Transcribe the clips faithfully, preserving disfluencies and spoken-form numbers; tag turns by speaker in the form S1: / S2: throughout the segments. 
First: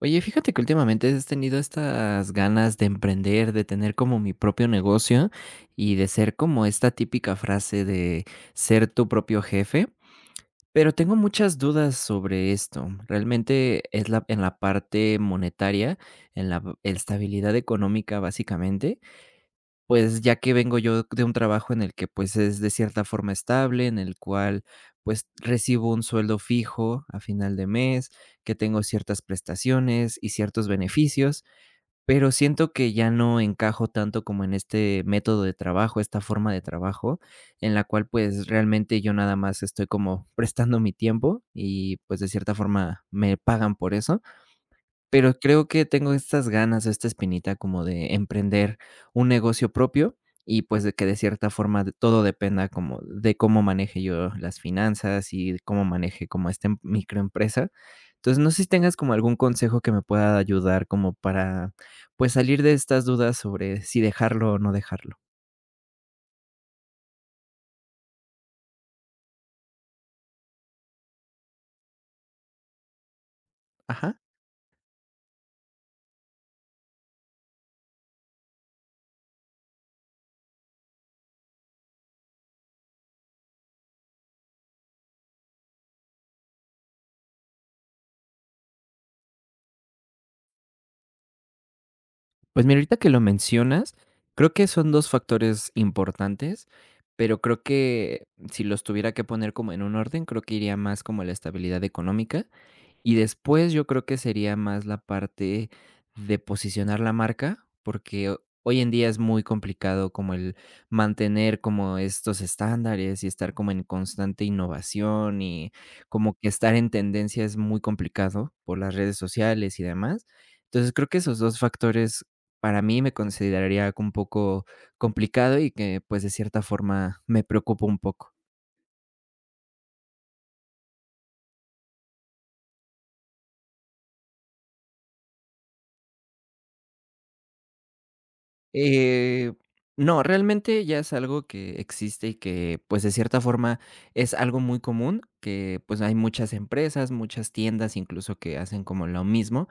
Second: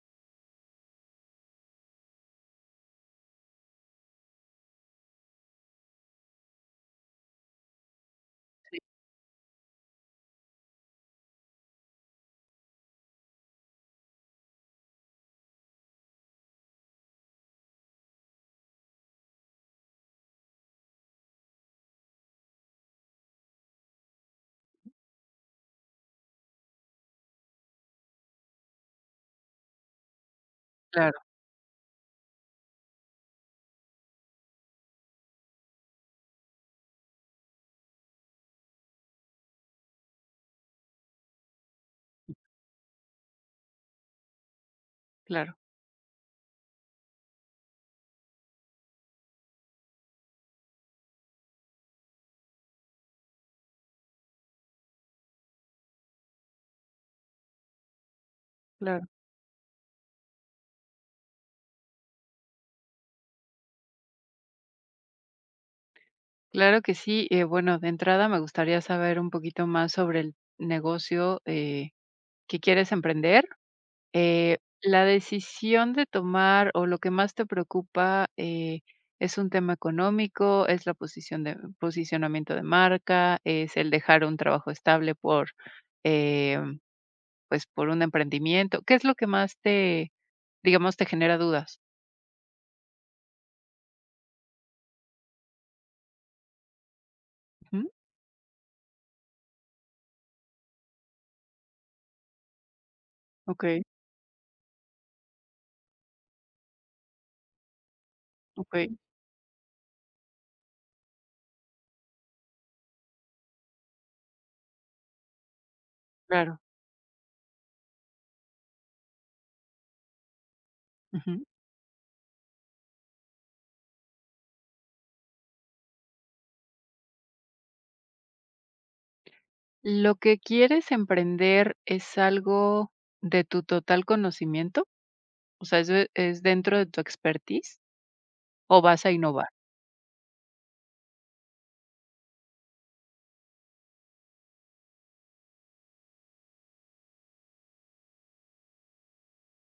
S1: Oye, fíjate que últimamente he tenido estas ganas de emprender, de tener como mi propio negocio y de ser como esta típica frase de ser tu propio jefe, pero tengo muchas dudas sobre esto. Realmente es la, en la parte monetaria, en la estabilidad económica básicamente, pues, ya que vengo yo de un trabajo en el que, pues, es de cierta forma estable, en el cual, pues, recibo un sueldo fijo a final de mes, que tengo ciertas prestaciones y ciertos
S2: Claro,
S1: beneficios, pero siento que ya no encajo tanto como en este método de trabajo, esta forma de trabajo, en la cual, pues, realmente yo nada más estoy como prestando mi tiempo y, pues, de cierta forma me pagan por eso. Pero
S2: claro,
S1: creo que tengo estas ganas, esta espinita como de emprender un negocio propio y, pues, de que de cierta forma de todo dependa como de cómo maneje yo las finanzas y de cómo maneje como esta em microempresa. Entonces, no sé si tengas
S2: claro.
S1: como algún consejo que me pueda ayudar como para, pues, salir de estas dudas sobre si dejarlo o no dejarlo.
S2: Claro que sí. Eh, bueno, de entrada me gustaría saber un poquito más sobre el negocio eh, que quieres emprender.
S1: Ajá.
S2: Eh, la decisión de tomar o lo que más te preocupa, eh, es un tema económico, es la posición de posicionamiento de marca, es el dejar un trabajo estable por eh, pues por un emprendimiento. ¿Qué es lo que más te, digamos, te genera dudas?
S1: Pues mira, ahorita que lo mencionas, creo que son dos factores importantes, pero creo
S2: Ujú.
S1: que si los tuviera que poner como en un orden, creo que iría más como la estabilidad económica, y
S2: Ok,
S1: después yo creo que sería más la parte de posicionar la marca, porque ho-
S2: ok,
S1: hoy en día es muy complicado como el mantener como estos estándares y estar como en constante innovación y como que
S2: claro.
S1: estar en tendencia es muy complicado por las redes sociales y demás. Entonces creo que esos
S2: Ujú.
S1: dos factores para mí me consideraría un poco complicado y que pues de cierta forma me preocupa un poco.
S2: ¿Lo que quieres emprender es algo de tu total conocimiento? O sea, ¿eso es dentro de tu expertise o vas a innovar?
S1: Eh, no, realmente ya es algo que existe y que, pues, de cierta forma es algo muy común, que, pues, hay muchas empresas, muchas tiendas, incluso que hacen como lo mismo,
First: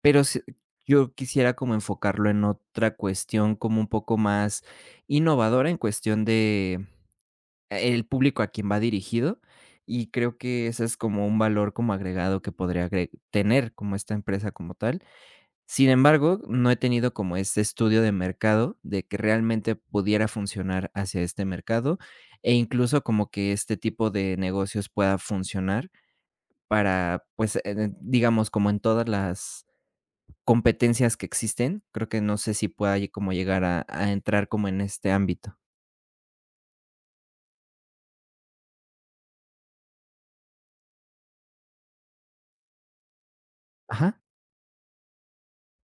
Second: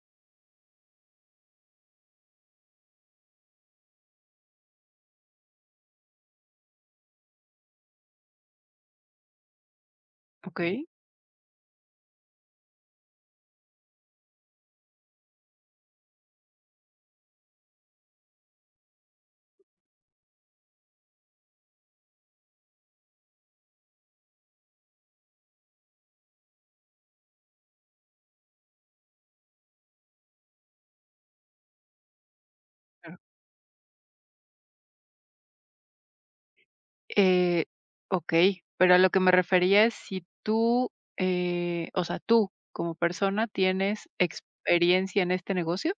S1: pero sí yo quisiera como enfocarlo en otra cuestión como un poco más innovadora en cuestión de eh, el público a quien va dirigido, y creo
S2: ¿Ok?
S1: que ese
S2: Okey.
S1: es como un valor como agregado que podría agre tener como esta empresa como tal. Sin embargo, no he tenido como este estudio de mercado de que realmente pudiera funcionar hacia este mercado, e incluso como que este tipo de negocios pueda funcionar para, pues, eh, digamos, como en todas las competencias que existen, creo que no sé si pueda lle-
S2: Claro.
S1: como llegar a a entrar como en este ámbito.
S2: Eh, Okey, pero a lo que me refería es si tú, eh, o sea, tú como persona, ¿tienes
S1: Ajá.
S2: experiencia en este negocio?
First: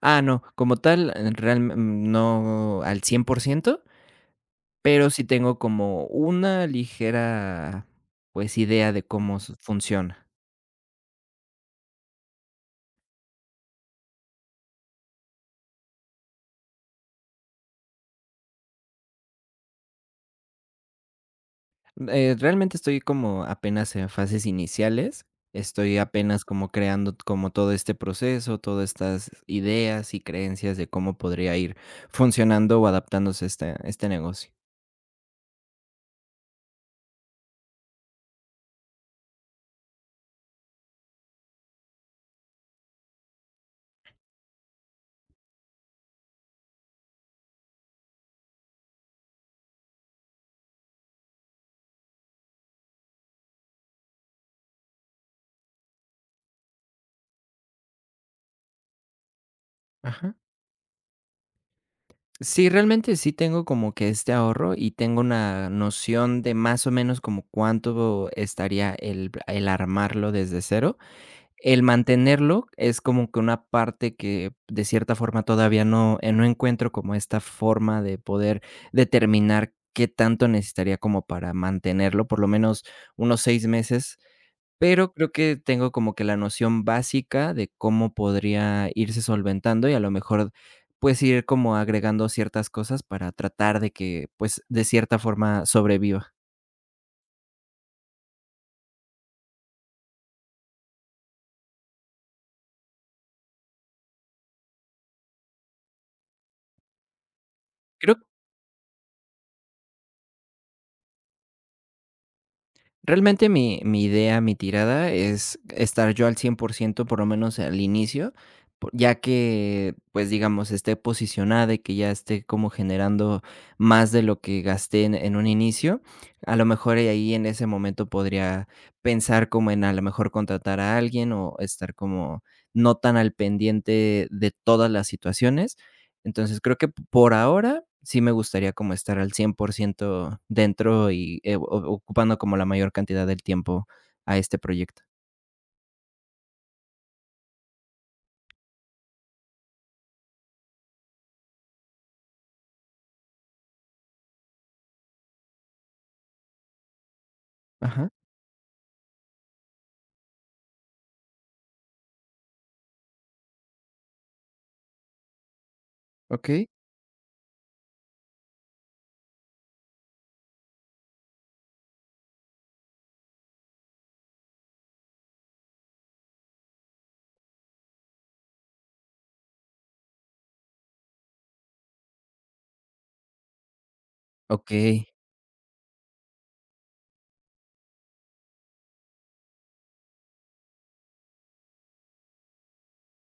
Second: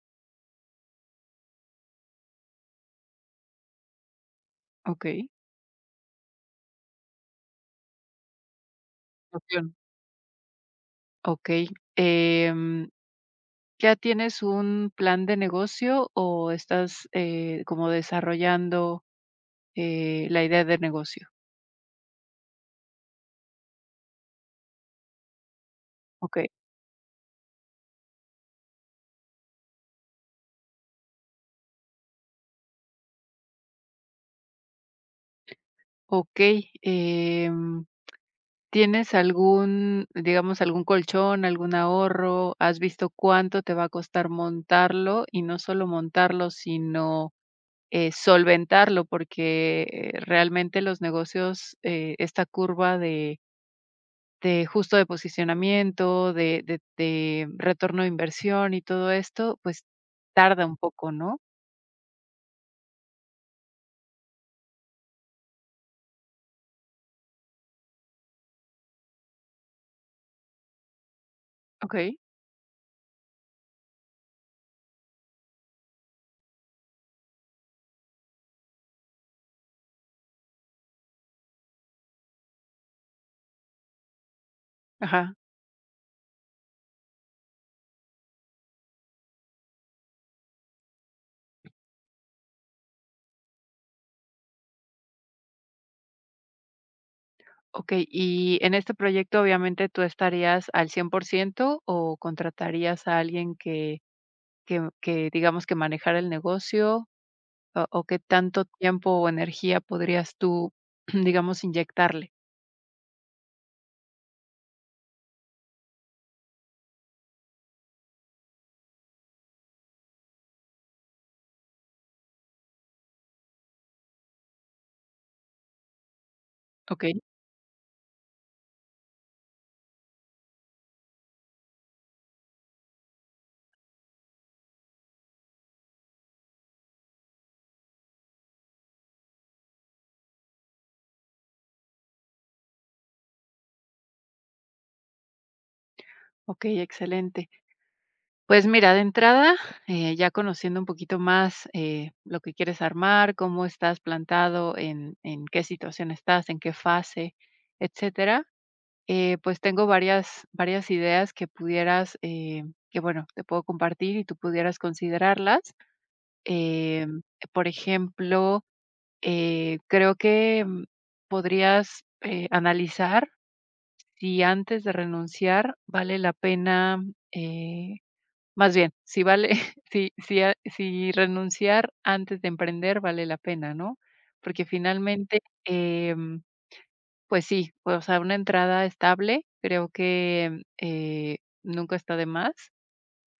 S1: Ah, no, como tal, eh, real mm, no al cien por ciento,
S2: ¿Ok?
S1: pero sí tengo como una ligera, pues, idea de cómo s
S2: Opción.
S1: funciona.
S2: Ok. Em, ¿Ya tienes un plan de negocio o estás, eh, como desarrollando, eh, la idea de negocio?
S1: Eh, realmente estoy como apenas en fases iniciales, estoy
S2: ¿Ok?
S1: apenas como creando como todo este proceso, todas estas ideas y creencias de cómo podría ir funcionando o adaptándose este, este negocio.
S2: Okey. Em, ¿tienes algún, digamos, algún colchón, algún ahorro? ¿Has visto cuánto te va a costar montarlo? Y no solo montarlo, sino, eh, solventarlo, porque, eh, realmente los negocios, eh, esta curva de de justo de posicionamiento, de de de retorno de inversión y todo esto, pues,
S1: Ajá.
S2: tarda un poco, ¿no?
S1: Sí, realmente sí tengo como que este ahorro y tengo una noción de más o menos como cuánto estaría el, el armarlo desde cero. El
S2: Okey.
S1: mantenerlo es como que una parte que, de cierta forma, todavía no, eh, no encuentro como esta forma de poder determinar qué tanto necesitaría como para mantenerlo, por lo menos unos seis meses, pero creo
S2: Ajá.
S1: que tengo como que la noción básica de cómo podría irse solventando y a lo mejor, pues, ir como agregando ciertas cosas para tratar de que, pues, de cierta forma sobreviva.
S2: Okey, y en este proyecto, obviamente, ¿tú estarías al cien por ciento o contratarías a alguien que que que, digamos, que manejara el negocio? ¿O o
S1: Creo
S2: qué tanto tiempo o energía podrías tú, digamos, inyectarle?
S1: Realmente mi mi idea, mi tirada es estar yo al cien por ciento, por ciento, por lo menos al inicio, po ya que, pues, digamos, esté posicionada y que ya esté como generando más de lo que gasté en en un inicio. A lo mejor, y
S2: Okey,
S1: ahí en ese momento podría pensar como en, a lo mejor, contratar a alguien o estar como no tan al pendiente de todas las situaciones. Entonces, creo que por ahora sí me gustaría como estar al cien por ciento dentro y, eh, o ocupando como la mayor cantidad del tiempo a este proyecto.
S2: okey, excelente. Pues mira, de entrada, eh, ya conociendo un poquito más, eh, lo que quieres armar, cómo estás plantado, en en qué situación estás, en qué fase,
S1: Ajá.
S2: etcétera. Eh, pues tengo varias varias ideas que pudieras, eh, que bueno, te puedo compartir y tú pudieras considerarlas.
S1: Okey.
S2: Em, por ejemplo, eh, creo que, mm, podrías, eh, analizar si antes de renunciar vale la pena, eh, más bien, si vale, si si a si renunciar antes de emprender vale la pena, ¿no? Porque
S1: Okey,
S2: finalmente, em pues sí, o sea, una entrada estable, creo que, eh, nunca está de más.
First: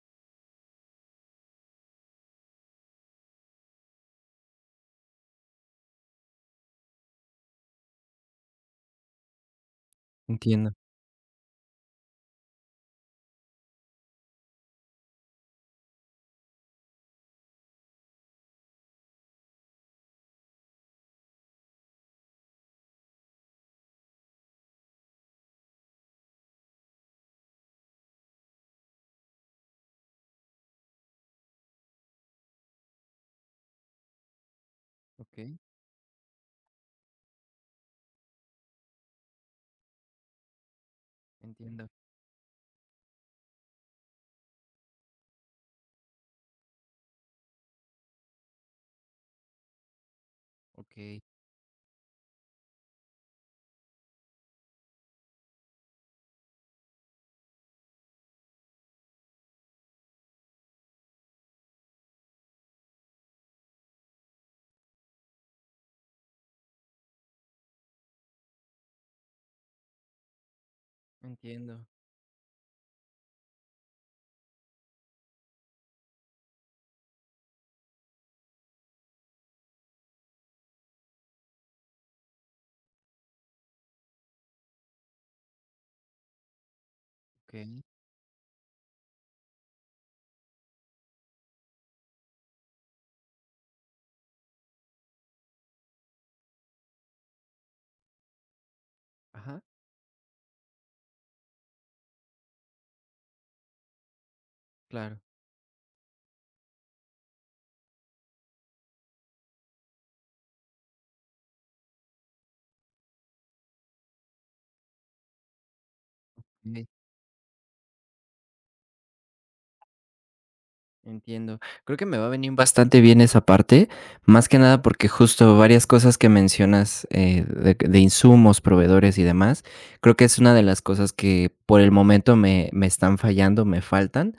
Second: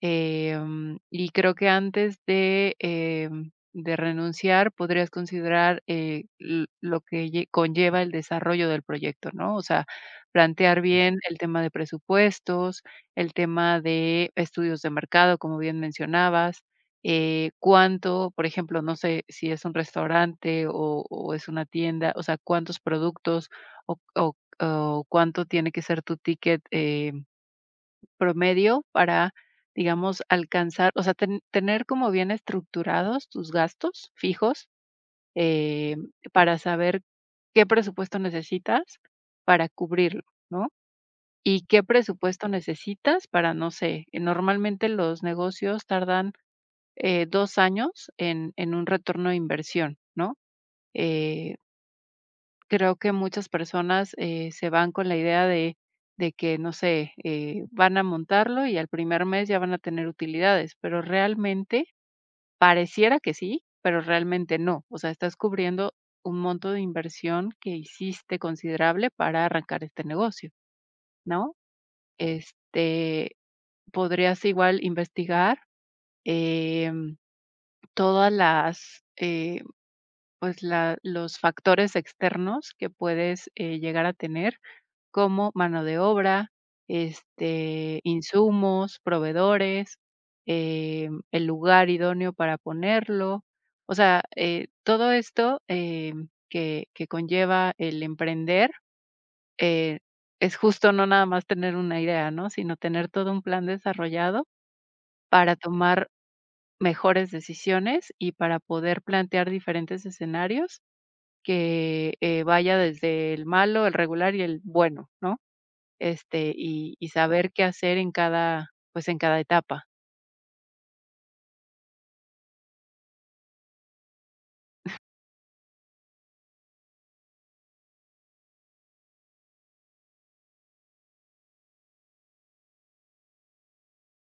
S2: Em, y creo que antes de, em, de renunciar podrías considerar, eh, l- lo que lle- conlleva el desarrollo del proyecto, ¿no? O sea,
S1: entiendo.
S2: plantear bien el tema de presupuestos, el tema de estudios de mercado, como bien mencionabas, eh, cuánto, por ejemplo, no sé si es un restaurante o, o es una tienda, o sea, cuántos productos o, o- o cuánto tiene que ser tu ticket eh, promedio para, digamos, alcanzar, o sea, ten- tener como bien estructurados tus gastos fijos,
S1: Okey,
S2: eh, para saber qué presupuesto necesitas para cubrirlo, ¿no? Y qué
S1: entiendo.
S2: presupuesto necesitas para, no sé, normalmente los negocios tardan eh, dos años en, en un retorno de inversión, ¿no?
S1: Okey,
S2: Eh, Creo que muchas personas, eh, se van con la idea de de que, no sé, eh, van a montarlo y al primer mes ya van a tener utilidades, pero realmente pareciera que sí, pero realmente no. O sea, estás cubriendo un monto de inversión que hiciste considerable para arrancar este negocio, ¿no?
S1: entiendo.
S2: Este, podrías igual investigar, em, todas las, eh, pues, la los factores externos que puedes, eh, llegar a tener como mano de obra,
S1: Okey.
S2: este, insumos, proveedores, em, el lugar idóneo para ponerlo. O sea, eh, todo esto, em, que que conlleva el emprender,
S1: Ajá,
S2: eh, es justo no nada más tener una idea, ¿no? Sino tener todo un plan desarrollado
S1: claro.
S2: para tomar mejores decisiones y para poder plantear diferentes escenarios que, eh, vaya desde el malo, el regular y el bueno, ¿no? Este, y y saber qué hacer en cada, pues, en cada etapa.
S1: Entiendo. Creo que me va a venir bastante bien esa parte, más que nada porque justo varias cosas que mencionas eh, de, de, insumos, proveedores y demás, creo que es una de las cosas que por el momento me, me están fallando, me faltan,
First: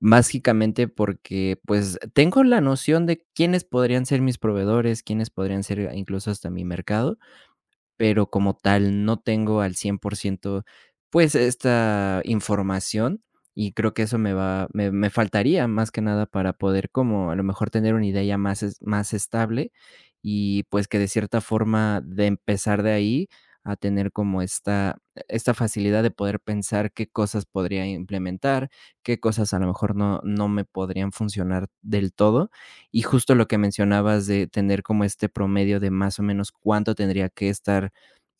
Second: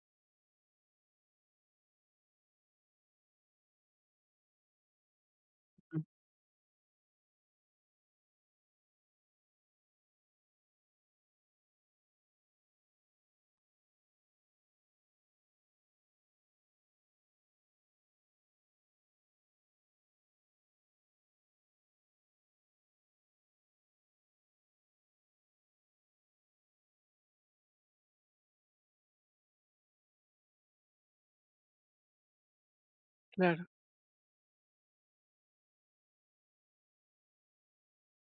S1: básicamente porque pues tengo la noción de quiénes podrían ser mis proveedores, quiénes podrían ser eh,
S2: Mm,
S1: incluso hasta mi mercado, pero como tal no tengo al cien por ciento pues, esta información, y creo que eso me va me me faltaría más que nada para poder como a lo mejor tener una idea ya más es más estable y, pues, que de cierta forma de empezar de ahí a tener como esta esta facilidad de poder pensar qué cosas podría implementar, qué cosas a lo mejor no no me podrían funcionar del todo. Y justo lo que
S2: claro.
S1: mencionabas de tener como este promedio de más o menos cuánto tendría que estar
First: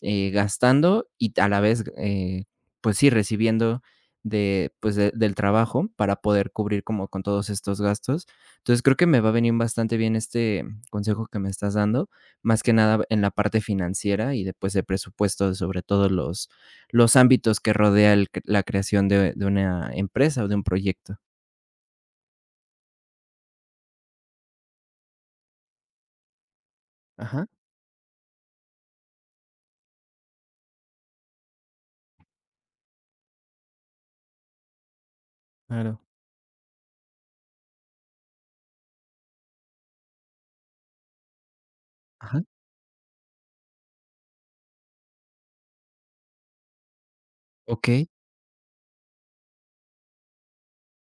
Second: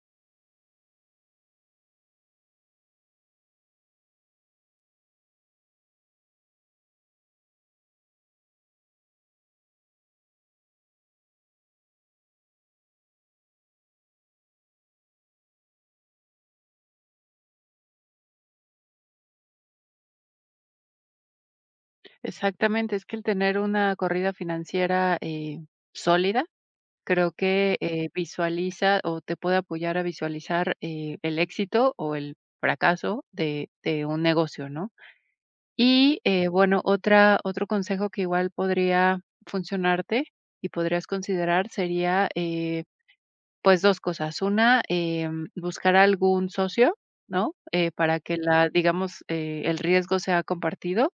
S1: eh, gastando y a la vez, eh, pues sí, recibiendo de, pues de- del trabajo para poder cubrir como con todos estos gastos. Entonces creo que me va a venir bastante bien este consejo que me estás dando, más que nada en la parte financiera y después de presupuesto, sobre todo los, los ámbitos que rodea el cre- la creación de, de una empresa o de un proyecto.
S2: Exactamente, es que el tener una corrida financiera, eh, sólida, creo
S1: Ajá,
S2: que, eh, visualiza o te puede apoyar a visualizar, eh, el éxito o el fracaso de de un negocio, ¿no?
S1: claro.
S2: Y, eh, bueno, otra otro consejo que igual podría funcionarte y podrías considerar sería,
S1: Ajá,
S2: eh pues dos cosas. Una, em, buscar algún socio, ¿no?
S1: ok.
S2: Eh, para que la digamos, eh, el riesgo sea compartido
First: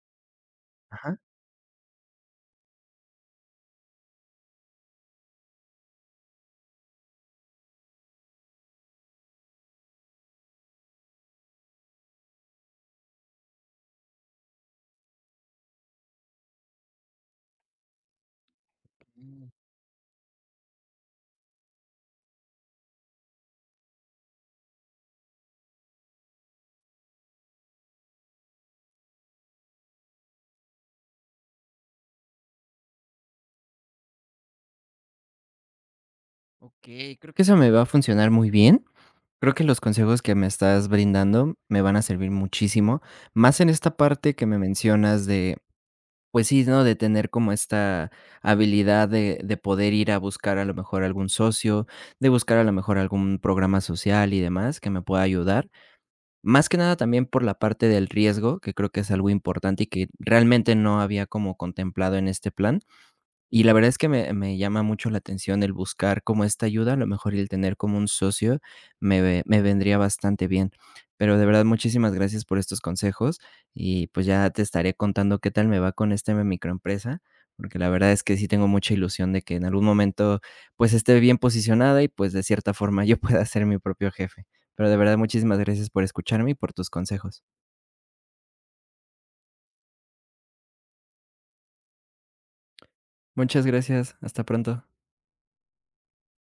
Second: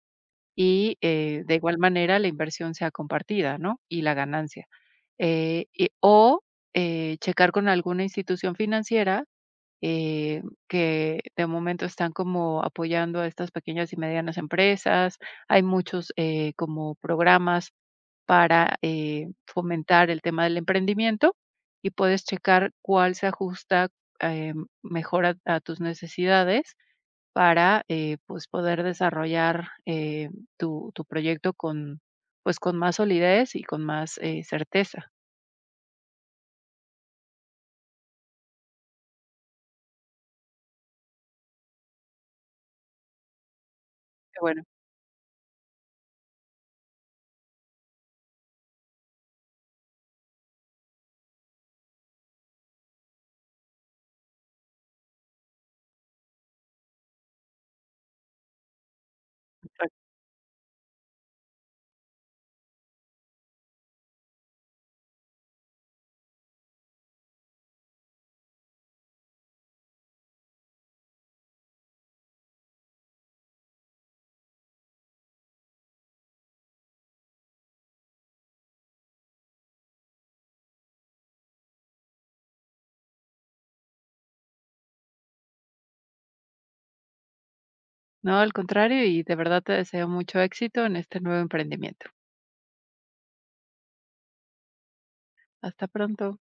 S2: y,
S1: Ajá.
S2: eh, de igual manera la inversión sea compartida, ¿no? Y la ganancia. Eh, y o, eh, checar con alguna institución financiera, eh, que de momento están como apoyando a estas pequeñas y medianas empresas. Hay muchos, eh, como programas para, eh,
S1: Mm,
S2: fomentar el tema del emprendimiento y puedes checar cuál se ajusta, em, mejor a a tus necesidades para, eh, pues, poder desarrollar, eh, tu tu proyecto con, pues, con más solidez y con más, eh, certeza.
S1: okey, creo que eso me va a funcionar muy bien. Creo que los consejos que me estás brindando me van a servir muchísimo, más en esta parte
S2: Qué
S1: que me
S2: bueno.
S1: mencionas de, pues sí, ¿no?, de tener como esta habilidad de de poder ir a buscar a lo mejor algún socio, de buscar a lo mejor algún programa social y demás que me pueda ayudar. Más que nada también por la parte del riesgo, que creo que es algo importante y que realmente no había como contemplado en este plan. Y la verdad es que me me llama mucho la atención el buscar como esta ayuda, a lo mejor y el tener como un socio me ve me vendría bastante bien. Pero de verdad, muchísimas gracias por estos consejos y, pues, ya te estaré contando qué tal me va con esta microempresa, porque la verdad es que sí tengo mucha ilusión de que en algún momento, pues, esté bien posicionada y, pues, de cierta forma yo pueda ser mi propio jefe. Pero de verdad, muchísimas gracias por escucharme y por tus consejos.
S2: No, al contrario, y de verdad te deseo mucho éxito en este nuevo emprendimiento.
S1: Muchas gracias. Hasta pronto.
S2: Hasta pronto.